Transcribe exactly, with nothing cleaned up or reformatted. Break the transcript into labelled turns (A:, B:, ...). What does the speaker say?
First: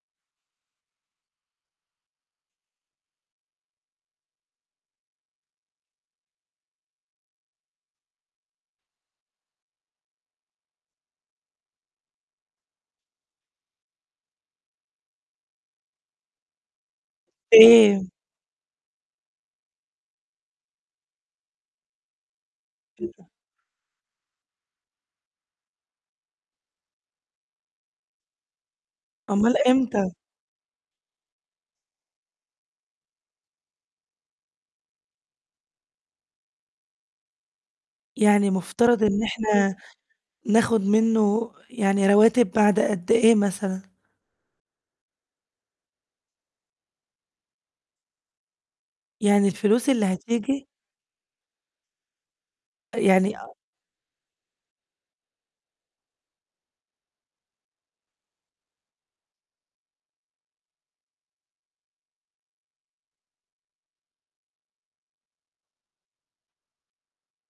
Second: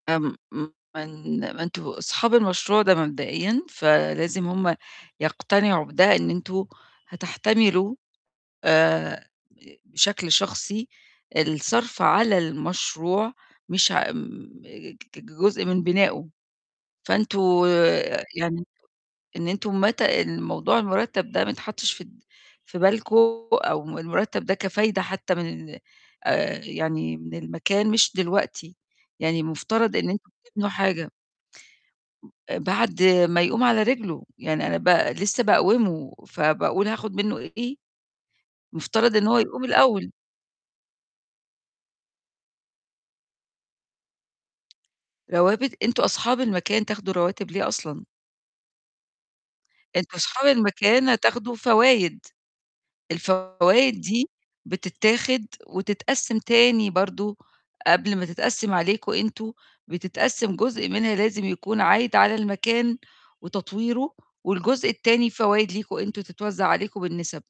A: آمم، م ما أن ما أنتم أصحاب المشروع ده مبدئيًا، فلازم هُم يقتنعوا بده، إن أنتم هتحتملوا آآ بشكل شخصي الصرف على المشروع، مش ع م ك كجزء من بنائه، فأنتم
B: [unintelligible]
A: آآ يعني إن أنتم متى الموضوع المُرتَب ده ما يتحطش في في بالكم أو المُرتَب ده كفايدة حتى من آآ يعني من المكان مش دلوقتي، يعني
B: أُمَّال
A: المفترض إن
B: إمتى؟
A: أنتم تبنوا حاجة. بعد ما يقوم على رجله، يعني أنا ب لسه باقوّمه فباقول هاخد منه إيه؟
B: يعني مفترض
A: مفترض
B: إن
A: إنه هو يقوم
B: إحنا
A: الأول.
B: ناخد منه يعني رواتب بعد قد إيه مثلًا؟
A: روابت، أنتم أصحاب المكان تاخدوا رواتب ليه أصلًا؟
B: يعني الفلوس اللي
A: أنتم صحاب
B: هتيجي
A: المكان هتاخدوا فوايد.
B: يعني آآ
A: الفوايد دي بتتاخد، وتتقسّم تاني برضه، قبل ما تتقسّم عليكم أنتم، بتتقسّم جزء منها لازم يكون عايد على المكان، وتطوّيره، والجزء التاني فوايد ليكم أنتم، تتوزّع عليكم بالنِسَب.